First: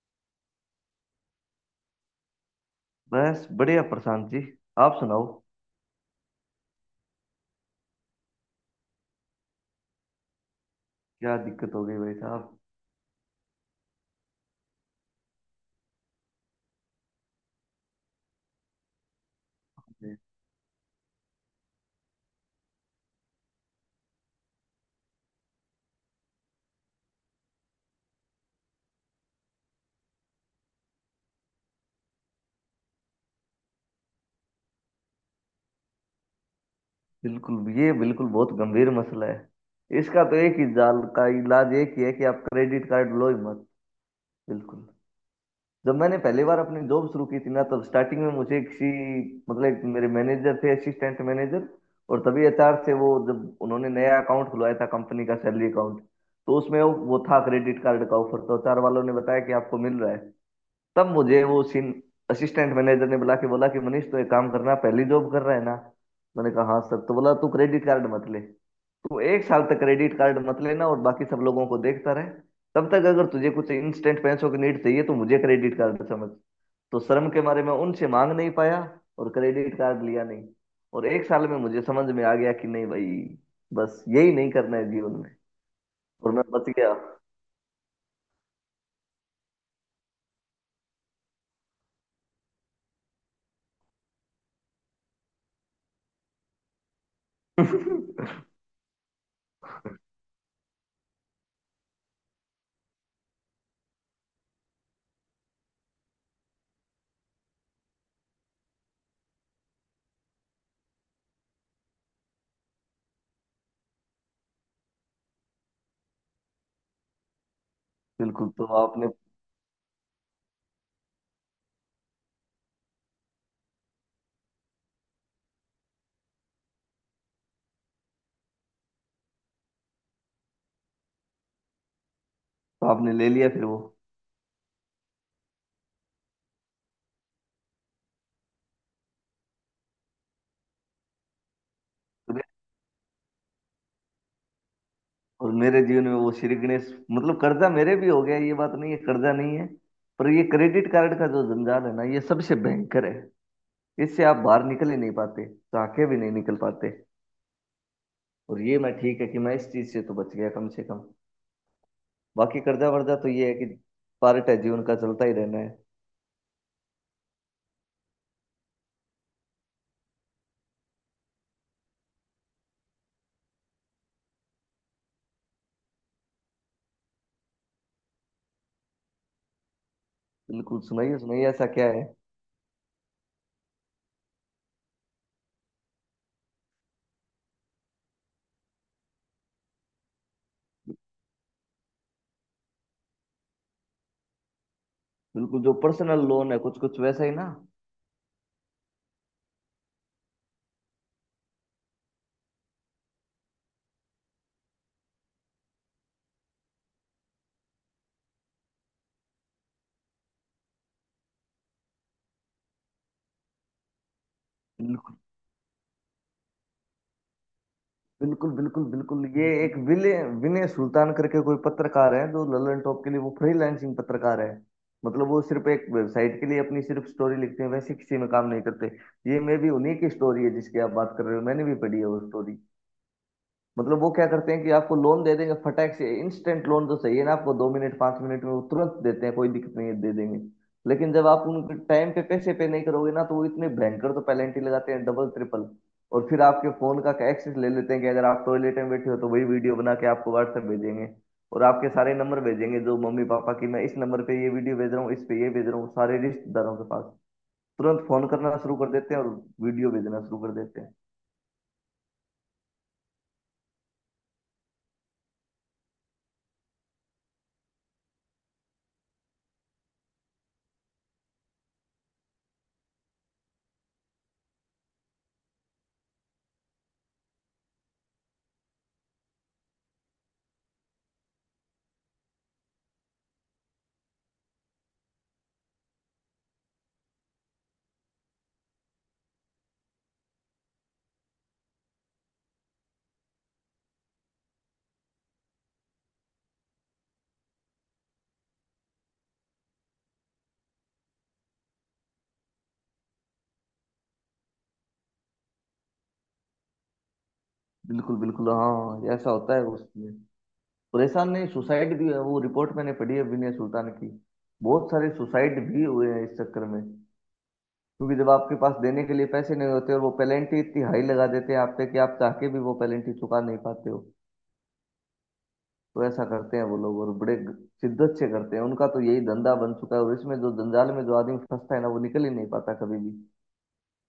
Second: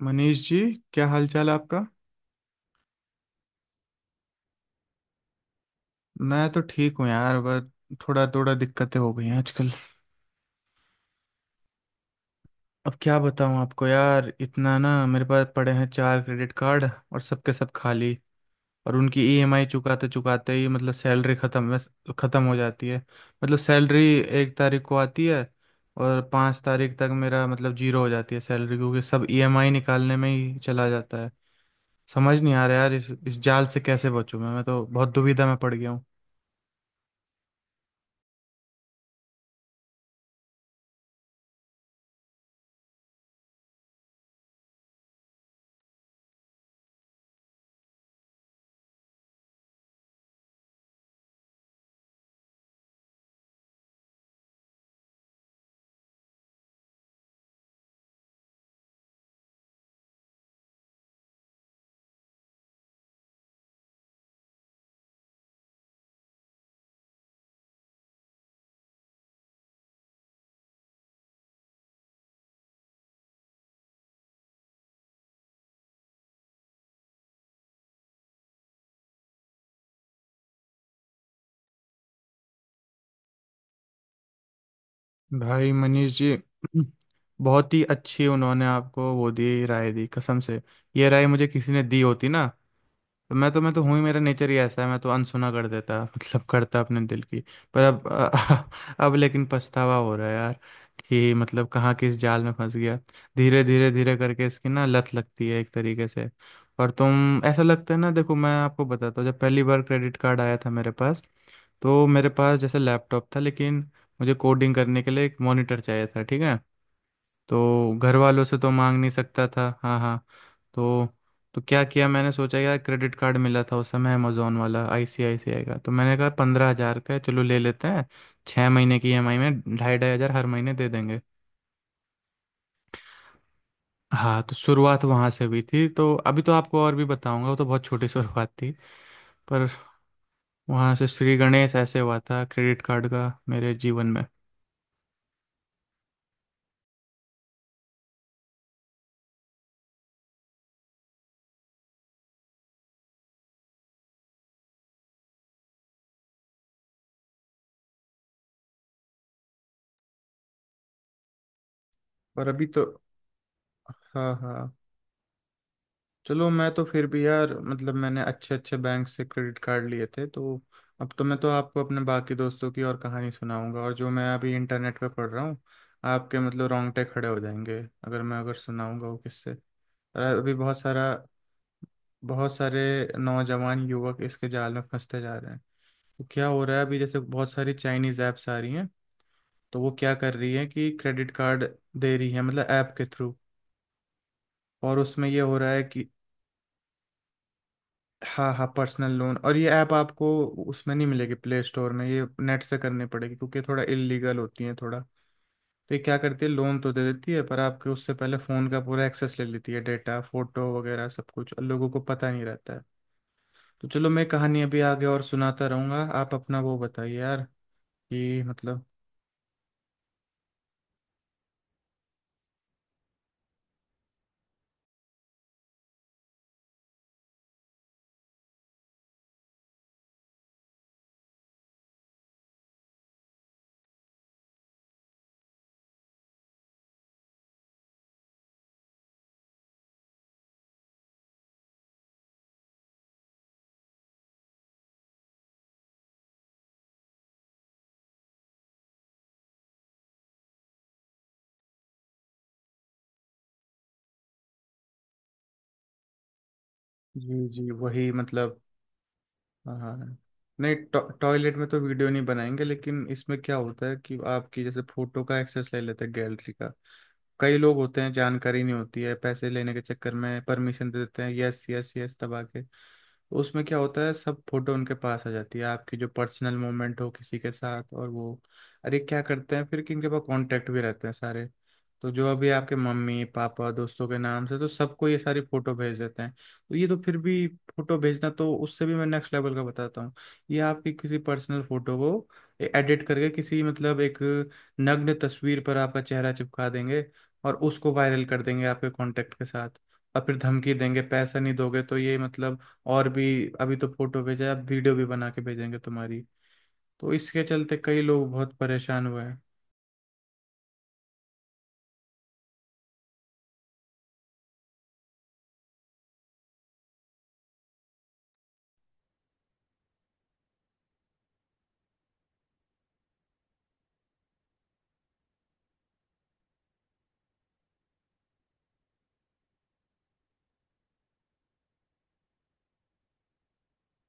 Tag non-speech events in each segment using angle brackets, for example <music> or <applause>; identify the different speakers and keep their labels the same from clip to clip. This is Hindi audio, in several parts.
Speaker 1: मनीष जी, क्या हाल चाल है आपका।
Speaker 2: बस बढ़िया प्रशांत जी। आप सुनाओ।
Speaker 1: मैं तो ठीक हूँ यार, बस थोड़ा थोड़ा दिक्कतें हो गई हैं आजकल।
Speaker 2: क्या दिक्कत हो गई भाई साहब?
Speaker 1: अब क्या बताऊँ आपको यार, इतना ना मेरे पास पड़े हैं चार क्रेडिट कार्ड और सबके सब खाली। और उनकी ईएमआई चुकाते चुकाते ही मतलब सैलरी ख़त्म, बस ख़त्म हो जाती है, मतलब सैलरी 1 तारीख को आती है और 5 तारीख तक मेरा मतलब जीरो हो जाती है सैलरी, क्योंकि सब ईएमआई निकालने में ही चला जाता है। समझ नहीं आ रहा यार इस जाल से कैसे बचूं, मैं तो बहुत दुविधा में पड़ गया।
Speaker 2: बिल्कुल, ये बिल्कुल बहुत गंभीर मसला है। इसका तो एक ही जाल का इलाज एक ही है कि आप क्रेडिट कार्ड लो ही मत। बिल्कुल। जब मैंने पहली बार अपनी जॉब शुरू की थी ना, तब स्टार्टिंग में मुझे किसी मतलब एक मेरे मैनेजर थे, असिस्टेंट मैनेजर। और तभी एचआर से वो जब उन्होंने नया अकाउंट खुलवाया था, कंपनी का सैलरी अकाउंट। तो उसमें वो था क्रेडिट कार्ड का ऑफर। तो एचआर वालों ने बताया कि आपको मिल रहा है। तब मुझे वो सीन, असिस्टेंट मैनेजर ने बुला के बोला कि मनीष तू एक काम करना, पहली जॉब कर रहा है ना। मैंने कहा हाँ सर। तो बोला तू क्रेडिट कार्ड मत ले। तू 1 साल तक क्रेडिट कार्ड मत लेना, और बाकी सब लोगों को देखता रहे। तब तक अगर तुझे कुछ इंस्टेंट पैसों की नीड चाहिए तो मुझे क्रेडिट कार्ड समझ। तो शर्म के मारे मैं उनसे मांग नहीं पाया, और क्रेडिट कार्ड लिया नहीं। और 1 साल में मुझे समझ में आ गया कि नहीं भाई, बस यही नहीं करना है जीवन में।
Speaker 1: भाई मनीष
Speaker 2: और
Speaker 1: जी,
Speaker 2: मैं बच गया।
Speaker 1: बहुत ही अच्छी उन्होंने आपको वो दी, राय दी कसम से। ये राय मुझे किसी ने दी होती ना तो मैं तो हूँ ही, मेरा नेचर ही ऐसा है, मैं तो अनसुना कर देता, मतलब करता अपने दिल की। पर
Speaker 2: <laughs>
Speaker 1: अब <laughs> अब लेकिन पछतावा हो रहा है यार, कि मतलब कहाँ किस जाल में फंस गया। धीरे धीरे धीरे करके इसकी ना लत लगती है एक तरीके से। और तुम ऐसा लगता है ना, देखो मैं आपको बताता हूँ, जब पहली बार क्रेडिट कार्ड आया था मेरे पास तो मेरे पास जैसे लैपटॉप था, लेकिन मुझे कोडिंग करने के लिए एक मॉनिटर चाहिए था, ठीक है? तो घर वालों
Speaker 2: बिल्कुल।
Speaker 1: से
Speaker 2: तो
Speaker 1: तो मांग
Speaker 2: आपने
Speaker 1: नहीं सकता था। हाँ हाँ। तो तो क्या किया, मैंने सोचा यार क्रेडिट कार्ड मिला था उस समय अमेजोन वाला आईसीआईसीआई का, तो मैंने कहा 15,000 का है, चलो ले लेते हैं। 6 महीने की ईएमआई में 2,500 2,500 हर महीने दे देंगे।
Speaker 2: आपने ले लिया फिर वो।
Speaker 1: हाँ, तो शुरुआत वहाँ से हुई थी। तो अभी तो आपको और भी बताऊंगा, वो तो बहुत छोटी शुरुआत थी। पर वहाँ से श्री गणेश ऐसे हुआ था क्रेडिट कार्ड का मेरे जीवन में।
Speaker 2: और मेरे जीवन में वो श्री गणेश मतलब कर्जा मेरे भी हो गया। ये बात नहीं है, कर्जा नहीं है। पर ये क्रेडिट कार्ड का जो जंजाल है ना, ये सबसे भयंकर है। इससे आप बाहर निकल ही नहीं पाते। ताके भी नहीं निकल पाते। और ये, मैं ठीक है कि मैं इस चीज से तो बच गया कम से कम।
Speaker 1: और
Speaker 2: बाकी
Speaker 1: अभी तो,
Speaker 2: कर्जा वर्जा तो ये है कि
Speaker 1: हाँ
Speaker 2: पार्ट है
Speaker 1: हाँ,
Speaker 2: जीवन का, चलता ही रहना है।
Speaker 1: चलो मैं तो फिर भी यार, मतलब मैंने अच्छे अच्छे बैंक से क्रेडिट कार्ड लिए थे तो। अब तो मैं तो आपको अपने बाकी दोस्तों की और कहानी सुनाऊंगा, और जो मैं अभी इंटरनेट पे पढ़ रहा हूँ आपके, मतलब रोंगटे खड़े हो जाएंगे अगर मैं, अगर सुनाऊंगा वो किससे। और अभी
Speaker 2: बिल्कुल। सुनाइए सुनाइए, ऐसा क्या है?
Speaker 1: बहुत सारे नौजवान युवक इसके जाल में फंसते जा रहे हैं। तो क्या हो रहा है अभी जैसे बहुत सारी चाइनीज ऐप्स आ रही हैं, तो वो क्या कर रही है कि क्रेडिट कार्ड दे रही है मतलब ऐप के थ्रू, और उसमें ये हो
Speaker 2: बिल्कुल,
Speaker 1: रहा
Speaker 2: जो
Speaker 1: है कि,
Speaker 2: पर्सनल लोन है कुछ कुछ वैसा ही ना।
Speaker 1: हाँ हाँ, पर्सनल लोन। और ये ऐप आपको उसमें नहीं मिलेगी प्ले स्टोर में, ये नेट से करनी पड़ेगी क्योंकि ये थोड़ा इलीगल होती है थोड़ा। तो ये क्या करती है, लोन तो दे देती है पर आपके उससे पहले फ़ोन का पूरा एक्सेस ले लेती है, डेटा फोटो वगैरह सब कुछ, और लोगों को पता नहीं रहता है। तो चलो मैं कहानी अभी आगे और सुनाता रहूंगा, आप अपना वो बताइए यार, कि
Speaker 2: बिल्कुल, बिल्कुल,
Speaker 1: मतलब।
Speaker 2: बिल्कुल, ये एक विनय विनय सुल्तान करके कोई पत्रकार है, जो ललन टॉप के लिए वो फ्रीलांसिंग पत्रकार है। मतलब वो सिर्फ एक वेबसाइट के लिए अपनी सिर्फ स्टोरी लिखते हैं, वैसे किसी में काम नहीं करते। ये मे भी उन्हीं की स्टोरी है जिसकी आप बात कर रहे हो, मैंने भी पढ़ी है वो स्टोरी। मतलब वो क्या करते हैं कि आपको लोन दे देंगे फटाक से, इंस्टेंट लोन तो चाहिए ना आपको, 2 मिनट 5 मिनट में वो तुरंत देते हैं, कोई दिक्कत नहीं है, दे देंगे। लेकिन जब आप उनके टाइम पे पैसे पे नहीं करोगे ना, तो वो इतने भयंकर तो पेनल्टी लगाते हैं, डबल ट्रिपल। और फिर आपके फोन का एक्सेस ले लेते हैं कि अगर आप टॉयलेट में बैठे हो तो वही वीडियो बना के आपको व्हाट्सएप भेजेंगे। और आपके सारे नंबर भेजेंगे, जो मम्मी पापा की, मैं इस नंबर पे ये वीडियो भेज रहा हूँ, इस पे ये भेज रहा हूँ, सारे रिश्तेदारों के पास
Speaker 1: जी जी,
Speaker 2: तुरंत
Speaker 1: वही
Speaker 2: फोन करना
Speaker 1: मतलब,
Speaker 2: शुरू कर देते हैं, और
Speaker 1: हाँ
Speaker 2: वीडियो
Speaker 1: हाँ, हाँ।
Speaker 2: भेजना शुरू कर
Speaker 1: नहीं,
Speaker 2: देते हैं।
Speaker 1: टॉयलेट में तो वीडियो नहीं बनाएंगे, लेकिन इसमें क्या होता है कि आपकी जैसे फोटो का एक्सेस ले लेते हैं, गैलरी का। कई लोग होते हैं जानकारी नहीं होती है, पैसे लेने के चक्कर में परमिशन दे देते हैं, यस यस यस दबा के। तो उसमें क्या होता है, सब फोटो उनके पास आ जाती है आपकी, जो पर्सनल मोमेंट हो किसी के साथ। और वो, अरे क्या करते हैं फिर, कि इनके पास कांटेक्ट भी रहते हैं सारे, तो जो अभी आपके मम्मी पापा दोस्तों के नाम से तो सबको ये सारी फोटो भेज देते हैं। तो ये तो फिर भी, फोटो भेजना, तो उससे भी मैं नेक्स्ट लेवल का बताता हूँ। ये आपकी किसी पर्सनल फोटो को एडिट करके किसी, मतलब एक नग्न तस्वीर पर आपका चेहरा चिपका देंगे और उसको वायरल कर देंगे आपके कांटेक्ट के साथ। और फिर धमकी देंगे, पैसा नहीं दोगे तो ये, मतलब और भी, अभी तो फोटो भेजा है, अब वीडियो भी बना के भेजेंगे तुम्हारी। तो इसके चलते कई
Speaker 2: बिल्कुल,
Speaker 1: लोग
Speaker 2: बिल्कुल,
Speaker 1: बहुत परेशान
Speaker 2: हाँ,
Speaker 1: हुए
Speaker 2: ऐसा
Speaker 1: हैं।
Speaker 2: होता है उसमें। परेशान नहीं, सुसाइड भी है। वो रिपोर्ट मैंने पढ़ी है विनय सुल्तान की। बहुत सारे सुसाइड भी हुए हैं इस चक्कर में, क्योंकि जब आपके पास देने के लिए पैसे नहीं होते, और वो पेनल्टी इतनी हाई लगा देते हैं आप पे कि आप चाह के भी वो पेनल्टी चुका नहीं पाते हो। तो ऐसा करते हैं वो लोग, और बड़े शिद्दत से करते हैं, उनका तो यही धंधा बन चुका है। और इसमें जो जंजाल में जो आदमी फंसता है ना, वो निकल ही नहीं पाता कभी भी।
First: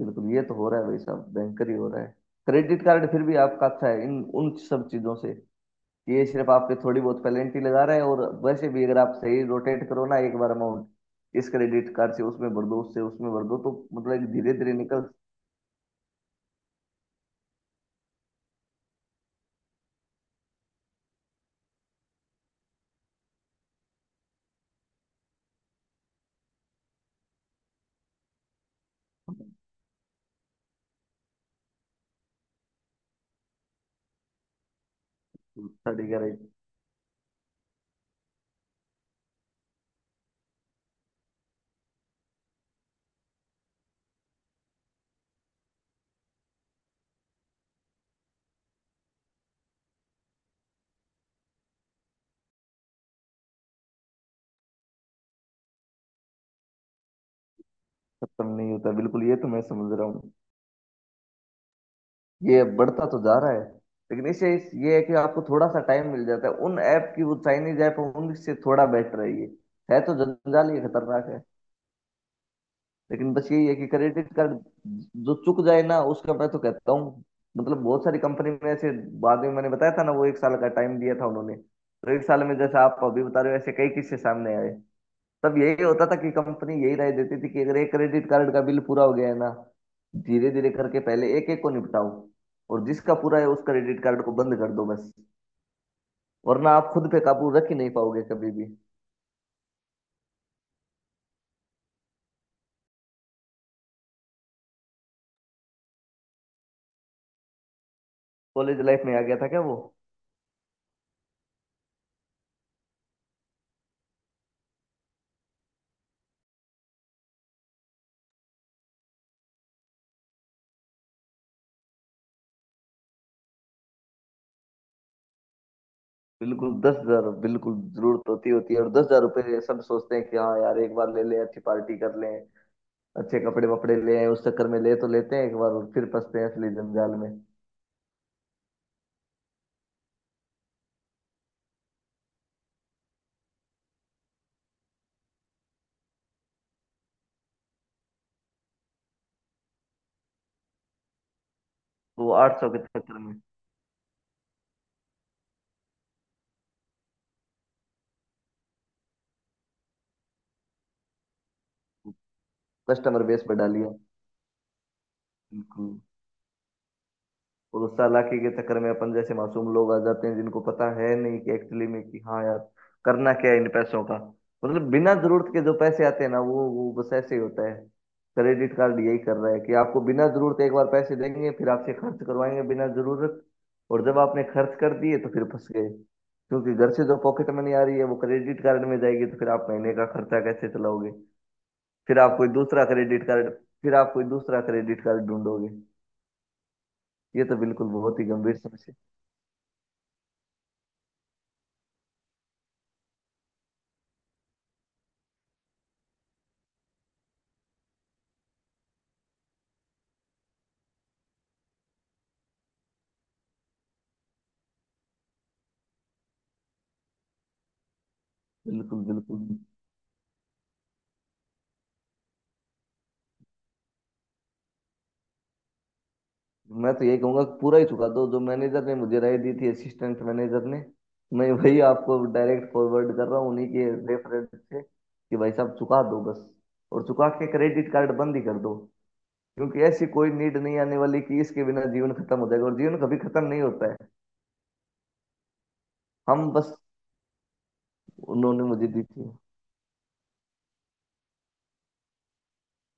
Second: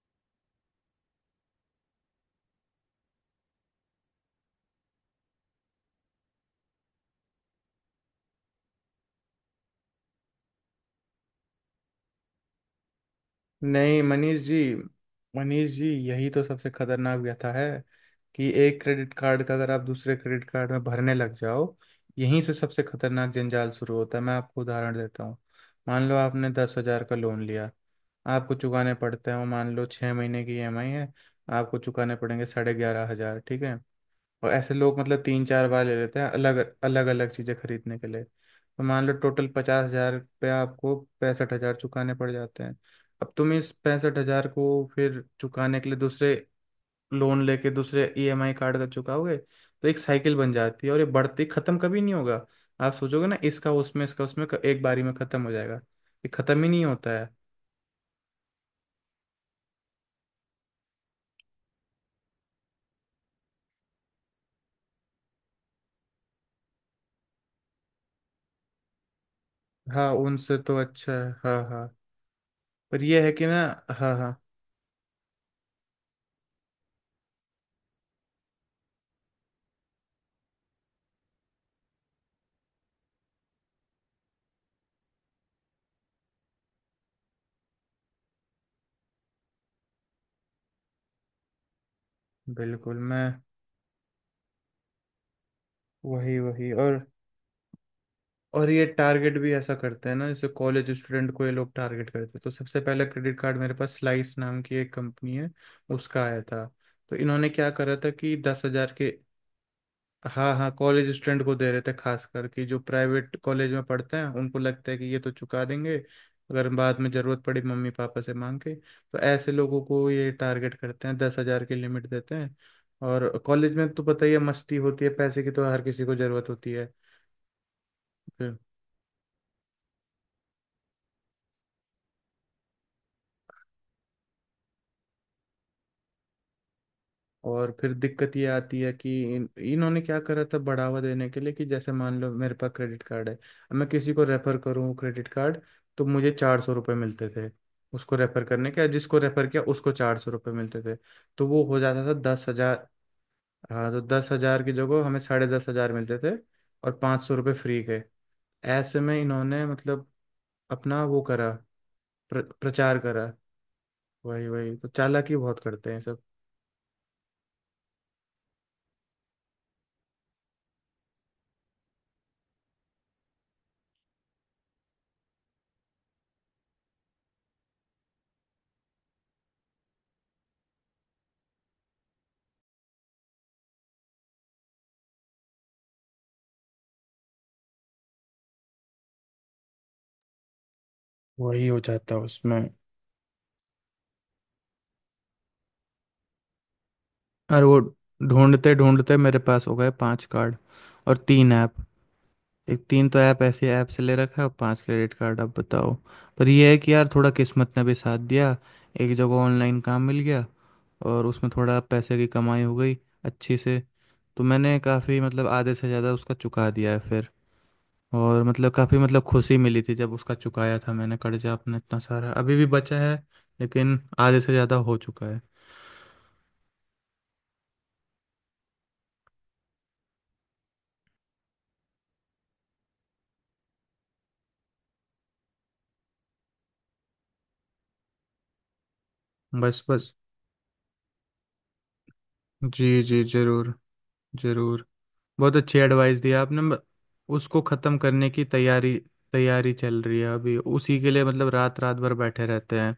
Speaker 2: बिल्कुल, ये तो हो रहा है भाई साहब, भयंकर ही हो रहा है। क्रेडिट कार्ड फिर भी आपका अच्छा है इन उन सब चीजों से। ये सिर्फ आपके थोड़ी बहुत पेनल्टी लगा रहा है। और वैसे भी अगर आप सही रोटेट करो ना, एक बार अमाउंट इस क्रेडिट कार्ड से उसमें भर दो, उससे उसमें भर दो, तो
Speaker 1: नहीं
Speaker 2: मतलब
Speaker 1: मनीष
Speaker 2: धीरे धीरे
Speaker 1: जी,
Speaker 2: निकल
Speaker 1: मनीष जी यही तो सबसे खतरनाक व्यथा है, कि एक क्रेडिट कार्ड का अगर आप दूसरे क्रेडिट कार्ड में भरने लग जाओ, यहीं से सबसे खतरनाक जंजाल शुरू होता है। मैं आपको उदाहरण देता हूँ। मान लो आपने 10,000 का लोन लिया, आपको चुकाने पड़ते हैं, वो मान लो 6 महीने की ईएमआई है, आपको चुकाने पड़ेंगे 11,500, ठीक है? और ऐसे लोग मतलब तीन चार बार ले
Speaker 2: सड़ेगा,
Speaker 1: लेते हैं,
Speaker 2: राइट।
Speaker 1: अलग अलग अलग चीज़ें खरीदने के लिए, तो मान लो टोटल 50,000 रुपया आपको, 65,000 चुकाने पड़ जाते हैं। अब तुम इस 65,000 को फिर चुकाने के लिए दूसरे लोन लेके दूसरे ईएमआई कार्ड का चुकाओगे, तो एक साइकिल बन जाती है और ये बढ़ती, खत्म कभी नहीं होगा। आप सोचोगे ना इसका उसमें, इसका उसमें एक बारी में खत्म हो जाएगा, ये खत्म ही नहीं होता है।
Speaker 2: खत्म नहीं होता, बिल्कुल ये तो मैं समझ रहा हूँ, ये बढ़ता तो जा रहा है। लेकिन इससे ये है कि आपको थोड़ा सा टाइम मिल जाता है, उन ऐप की, वो चाइनीज ऐप, उनसे थोड़ा बेटर है ये। है
Speaker 1: हाँ
Speaker 2: तो
Speaker 1: उनसे
Speaker 2: जंजाल
Speaker 1: तो
Speaker 2: ही
Speaker 1: अच्छा
Speaker 2: खतरनाक
Speaker 1: है,
Speaker 2: है।
Speaker 1: हाँ हाँ। पर यह
Speaker 2: लेकिन
Speaker 1: है कि
Speaker 2: बस
Speaker 1: ना,
Speaker 2: यही है कि
Speaker 1: हाँ
Speaker 2: क्रेडिट
Speaker 1: हाँ।
Speaker 2: कार्ड जो चुक जाए ना, उसका मैं तो कहता हूँ। मतलब बहुत सारी कंपनी में ऐसे, बाद में मैंने बताया था ना, वो 1 साल का टाइम दिया था उन्होंने, तो 1 साल में जैसे आप अभी बता रहे हो ऐसे कई किस्से सामने आए। तब यही होता था कि कंपनी यही राय देती थी कि अगर एक क्रेडिट कार्ड का बिल पूरा हो गया है ना, धीरे धीरे करके पहले एक एक को निपटाओ, और
Speaker 1: बिल्कुल
Speaker 2: जिसका
Speaker 1: मैं,
Speaker 2: पूरा है उस क्रेडिट कार्ड को बंद कर दो बस।
Speaker 1: वही
Speaker 2: वरना
Speaker 1: वही
Speaker 2: आप
Speaker 1: और
Speaker 2: खुद पे काबू रख ही नहीं पाओगे कभी
Speaker 1: और
Speaker 2: भी।
Speaker 1: ये टारगेट भी ऐसा करते हैं ना, जैसे कॉलेज स्टूडेंट को ये लोग टारगेट करते हैं। तो सबसे पहला क्रेडिट कार्ड मेरे पास स्लाइस नाम की एक कंपनी है, उसका आया था। तो इन्होंने क्या करा था कि दस
Speaker 2: कॉलेज
Speaker 1: हजार
Speaker 2: लाइफ
Speaker 1: के,
Speaker 2: में आ गया था क्या वो?
Speaker 1: हाँ हाँ, कॉलेज स्टूडेंट को दे रहे थे खास करके, जो प्राइवेट कॉलेज में पढ़ते हैं उनको लगता है कि ये तो चुका देंगे, अगर बाद में ज़रूरत पड़ी मम्मी पापा से मांग के, तो ऐसे लोगों को ये टारगेट करते हैं, 10,000 की लिमिट देते हैं। और कॉलेज में तो पता ही है मस्ती होती है, पैसे की तो हर किसी को ज़रूरत
Speaker 2: बिल्कुल,
Speaker 1: होती
Speaker 2: 10,000, बिल्कुल, जरूरत होती
Speaker 1: है।
Speaker 2: होती है और 10,000 रुपये सब सोचते हैं कि हाँ यार, एक बार ले लें, अच्छी पार्टी कर लें, अच्छे कपड़े वपड़े ले आएं, उस चक्कर में ले तो लेते हैं एक बार, और फिर फंसते हैं असली जंजाल में।
Speaker 1: और फिर दिक्कत ये आती है कि इन्होंने क्या करा था बढ़ावा देने के लिए, कि जैसे मान लो मेरे पास क्रेडिट कार्ड है, अब मैं किसी को रेफर करूँ क्रेडिट कार्ड तो मुझे ₹400 मिलते थे उसको रेफर करने के, जिसको रेफर किया उसको ₹400 मिलते थे, तो वो हो जाता था
Speaker 2: तो
Speaker 1: दस
Speaker 2: 800 के
Speaker 1: हजार
Speaker 2: चक्कर में
Speaker 1: हाँ तो 10,000 की जगह हमें 10,500 मिलते थे, और ₹500 फ्री के। ऐसे में इन्होंने, मतलब अपना वो करा, प्रचार
Speaker 2: कस्टमर
Speaker 1: करा।
Speaker 2: बेस पे डालिए।
Speaker 1: वही वही, तो चालाकी बहुत करते
Speaker 2: बिल्कुल।
Speaker 1: हैं सब।
Speaker 2: और उस चालाकी के चक्कर में अपन जैसे मासूम लोग आ जाते हैं, जिनको पता है नहीं कि एक्चुअली में, कि हाँ यार करना क्या है इन पैसों का। मतलब बिना जरूरत के जो पैसे आते हैं ना, वो बस ऐसे ही होता है। क्रेडिट कार्ड यही कर रहा है कि आपको बिना जरूरत एक बार पैसे देंगे, फिर आपसे खर्च करवाएंगे बिना जरूरत। और जब आपने खर्च कर दिए तो फिर फंस गए, क्योंकि घर से जो पॉकेट मनी आ रही है वो क्रेडिट कार्ड में जाएगी, तो फिर आप महीने का खर्चा कैसे चलाओगे?
Speaker 1: वही हो जाता
Speaker 2: फिर
Speaker 1: है
Speaker 2: आप कोई
Speaker 1: उसमें।
Speaker 2: दूसरा क्रेडिट कार्ड फिर आप कोई दूसरा क्रेडिट कार्ड ढूंढोगे। ये तो
Speaker 1: और वो
Speaker 2: बिल्कुल बहुत ही गंभीर
Speaker 1: ढूंढते
Speaker 2: समस्या।
Speaker 1: ढूंढते मेरे पास हो गए पांच कार्ड और तीन ऐप। एक, तीन तो ऐप ऐसे ऐप से ले रखा है और पांच क्रेडिट कार्ड, अब बताओ। पर ये है कि यार थोड़ा किस्मत ने भी साथ दिया, एक जगह ऑनलाइन काम मिल गया और उसमें थोड़ा पैसे की कमाई हो गई अच्छी से। तो मैंने काफ़ी, मतलब आधे से ज़्यादा उसका चुका दिया है फिर। और मतलब काफ़ी,
Speaker 2: बिल्कुल,
Speaker 1: मतलब
Speaker 2: बिल्कुल।
Speaker 1: खुशी मिली थी जब उसका चुकाया था मैंने, कर्जा अपना इतना सारा अभी भी बचा है लेकिन आधे से ज़्यादा हो चुका है।
Speaker 2: मैं तो ये कहूंगा कि पूरा ही चुका दो, जो मैनेजर ने मुझे राय दी थी, असिस्टेंट मैनेजर ने। मैं वही आपको डायरेक्ट फॉरवर्ड कर रहा हूँ उन्हीं के रेफरेंस से कि भाई साहब चुका दो बस। और चुका के क्रेडिट कार्ड बंद ही कर दो। क्योंकि
Speaker 1: बस
Speaker 2: ऐसी
Speaker 1: बस,
Speaker 2: कोई नीड नहीं आने वाली कि इसके बिना जीवन खत्म हो जाएगा, और जीवन
Speaker 1: जी
Speaker 2: कभी
Speaker 1: जी
Speaker 2: खत्म नहीं
Speaker 1: ज़रूर,
Speaker 2: होता है।
Speaker 1: ज़रूर। बहुत अच्छी एडवाइस दी
Speaker 2: हम
Speaker 1: आपने।
Speaker 2: बस।
Speaker 1: उसको ख़त्म करने की
Speaker 2: उन्होंने मुझे
Speaker 1: तैयारी,
Speaker 2: दी थी।
Speaker 1: तैयारी चल रही है अभी उसी के लिए, मतलब रात रात भर बैठे रहते हैं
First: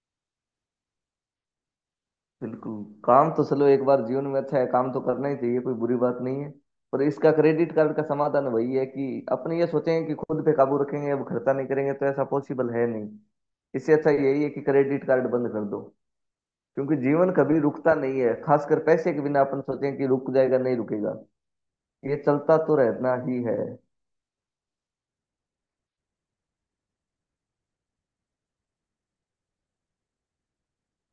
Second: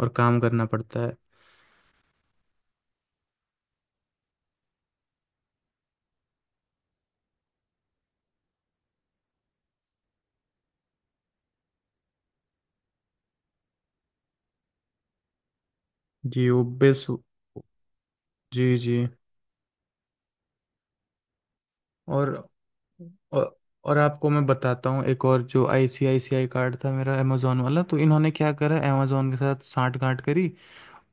Speaker 1: और काम करना पड़ता है।
Speaker 2: बिल्कुल, काम तो चलो एक बार जीवन में अच्छा है, काम तो करना ही चाहिए, कोई बुरी बात नहीं है। पर इसका क्रेडिट कार्ड का समाधान वही है कि अपने ये सोचें कि खुद पे काबू रखेंगे अब खर्चा नहीं करेंगे, तो ऐसा पॉसिबल है नहीं। इससे अच्छा यही है कि क्रेडिट कार्ड बंद कर दो।
Speaker 1: जी वो
Speaker 2: क्योंकि
Speaker 1: बेस,
Speaker 2: जीवन कभी रुकता नहीं है,
Speaker 1: जी
Speaker 2: खासकर
Speaker 1: जी।
Speaker 2: पैसे के बिना अपन सोचें कि रुक जाएगा, नहीं रुकेगा। ये
Speaker 1: और,
Speaker 2: चलता तो रहना ही है।
Speaker 1: और, और आपको मैं बताता हूँ एक और, जो आईसीआईसीआई कार्ड था मेरा अमेजोन वाला, तो इन्होंने क्या करा, अमेजोन के साथ सांठ गांठ करी,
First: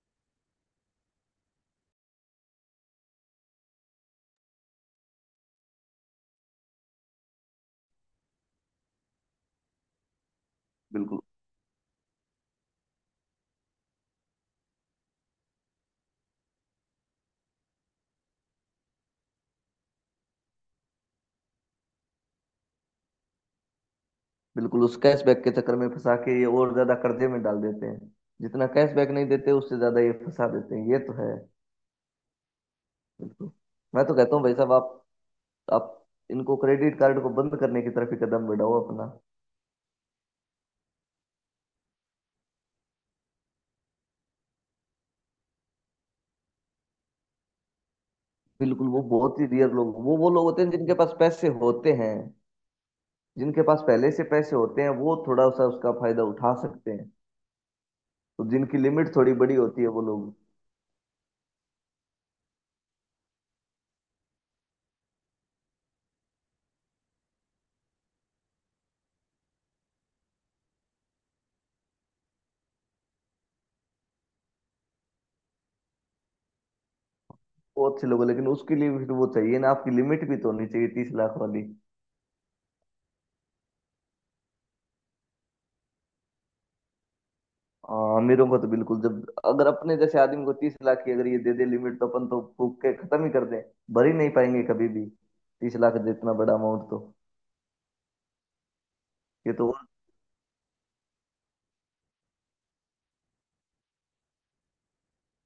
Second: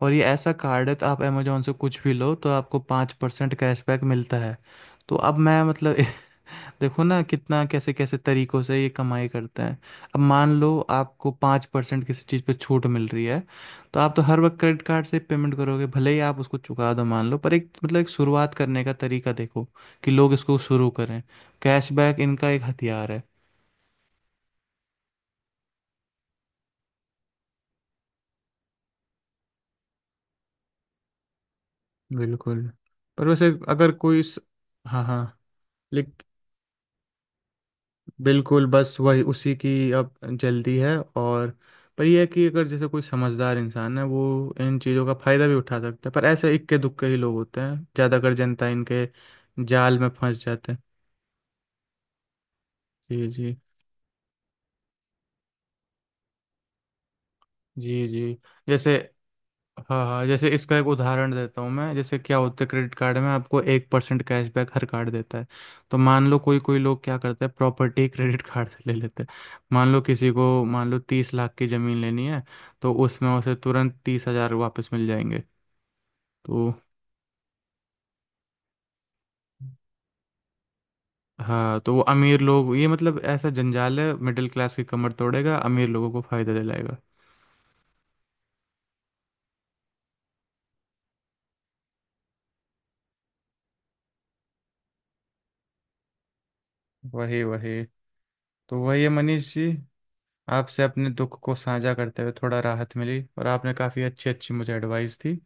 Speaker 1: और ये ऐसा कार्ड है तो आप अमेजोन से कुछ भी लो तो आपको 5% कैशबैक मिलता है। तो अब मैं, मतलब <laughs> देखो ना कितना कैसे कैसे तरीकों से ये कमाई करते हैं। अब मान लो
Speaker 2: बिल्कुल,
Speaker 1: आपको 5% किसी चीज़ पे छूट मिल रही है, तो आप तो हर वक्त क्रेडिट कार्ड से पेमेंट करोगे, भले ही आप उसको चुका दो मान लो, पर एक, मतलब एक शुरुआत करने का तरीका देखो कि लोग इसको शुरू करें। कैशबैक इनका एक हथियार है।
Speaker 2: बिल्कुल, उस कैशबैक के चक्कर में फंसा के ये और ज्यादा कर्जे में डाल देते हैं। जितना कैशबैक नहीं देते, उससे ज्यादा ये फंसा देते हैं, ये तो है।
Speaker 1: बिल्कुल, पर वैसे
Speaker 2: बिल्कुल।
Speaker 1: अगर
Speaker 2: मैं तो
Speaker 1: कोई
Speaker 2: कहता
Speaker 1: इस,
Speaker 2: हूँ भाई साहब, आप
Speaker 1: हाँ हाँ,
Speaker 2: आप इनको क्रेडिट कार्ड को बंद करने की तरफ ही कदम
Speaker 1: बिल्कुल
Speaker 2: बढ़ाओ
Speaker 1: बस
Speaker 2: अपना।
Speaker 1: वही उसी की अब जल्दी है और। पर यह है कि अगर जैसे कोई समझदार इंसान है वो इन चीज़ों का फ़ायदा भी उठा सकता है, पर ऐसे इक्के दुक्के ही लोग होते हैं, ज़्यादातर जनता
Speaker 2: बिल्कुल, वो
Speaker 1: इनके
Speaker 2: बहुत ही रियर लोग,
Speaker 1: जाल में
Speaker 2: वो लोग
Speaker 1: फंस
Speaker 2: होते हैं
Speaker 1: जाते हैं।
Speaker 2: जिनके पास पैसे होते हैं।
Speaker 1: जी जी,
Speaker 2: जिनके पास पहले से पैसे होते हैं वो थोड़ा सा उसका फायदा उठा सकते हैं।
Speaker 1: जी जी।
Speaker 2: तो जिनकी
Speaker 1: जैसे,
Speaker 2: लिमिट थोड़ी बड़ी होती है वो
Speaker 1: हाँ हाँ,
Speaker 2: लोग,
Speaker 1: जैसे इसका एक उदाहरण देता हूँ मैं, जैसे क्या होता है, क्रेडिट कार्ड में आपको 1% कैशबैक हर कार्ड देता है। तो मान लो कोई कोई लोग क्या करते हैं, प्रॉपर्टी क्रेडिट कार्ड से ले लेते हैं। मान लो किसी को, मान लो 30 लाख की ज़मीन लेनी है, तो उसमें उसे तुरंत 30,000 वापस मिल जाएंगे तो।
Speaker 2: वो अच्छे लोग हैं। लेकिन उसके लिए भी वो चाहिए ना, आपकी लिमिट भी तो होनी चाहिए 30 लाख वाली।
Speaker 1: हाँ तो वो अमीर लोग, ये मतलब ऐसा जंजाल है, मिडिल क्लास की कमर तोड़ेगा, अमीर लोगों को फायदा दिलाएगा।
Speaker 2: हाँ, अमीरों को तो बिल्कुल। जब अगर अपने जैसे आदमी को 30 लाख की अगर ये दे दे लिमिट, तो अपन तो फूक के खत्म ही कर दें। भर ही नहीं पाएंगे कभी भी 30 लाख जितना बड़ा अमाउंट तो।
Speaker 1: वही वही, तो वही है
Speaker 2: ये
Speaker 1: मनीष जी।
Speaker 2: तो।
Speaker 1: आपसे अपने दुख को साझा करते हुए थोड़ा राहत मिली, और आपने काफ़ी अच्छी अच्छी मुझे एडवाइस दी,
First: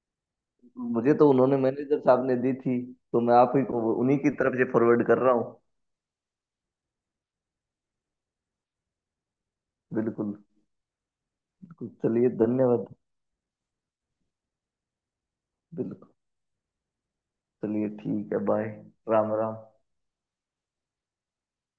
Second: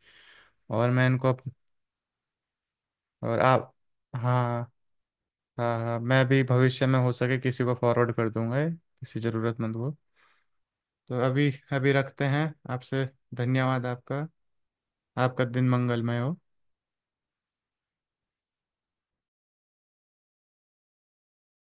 Speaker 1: और मैं
Speaker 2: मुझे तो
Speaker 1: इनको
Speaker 2: उन्होंने, मैनेजर साहब ने दी थी, तो मैं
Speaker 1: और
Speaker 2: आप ही
Speaker 1: आप,
Speaker 2: को उन्हीं की तरफ
Speaker 1: हाँ,
Speaker 2: से फॉरवर्ड कर रहा हूँ।
Speaker 1: हाँ हाँ मैं भी भविष्य में हो सके किसी को फॉरवर्ड कर दूंगा ये, किसी ज़रूरतमंद को।
Speaker 2: बिल्कुल,
Speaker 1: तो अभी
Speaker 2: बिल्कुल।
Speaker 1: अभी रखते
Speaker 2: चलिए
Speaker 1: हैं।
Speaker 2: धन्यवाद।
Speaker 1: आपसे, धन्यवाद आपका। आपका दिन
Speaker 2: बिल्कुल।
Speaker 1: मंगलमय हो।
Speaker 2: चलिए ठीक है, बाय। राम राम।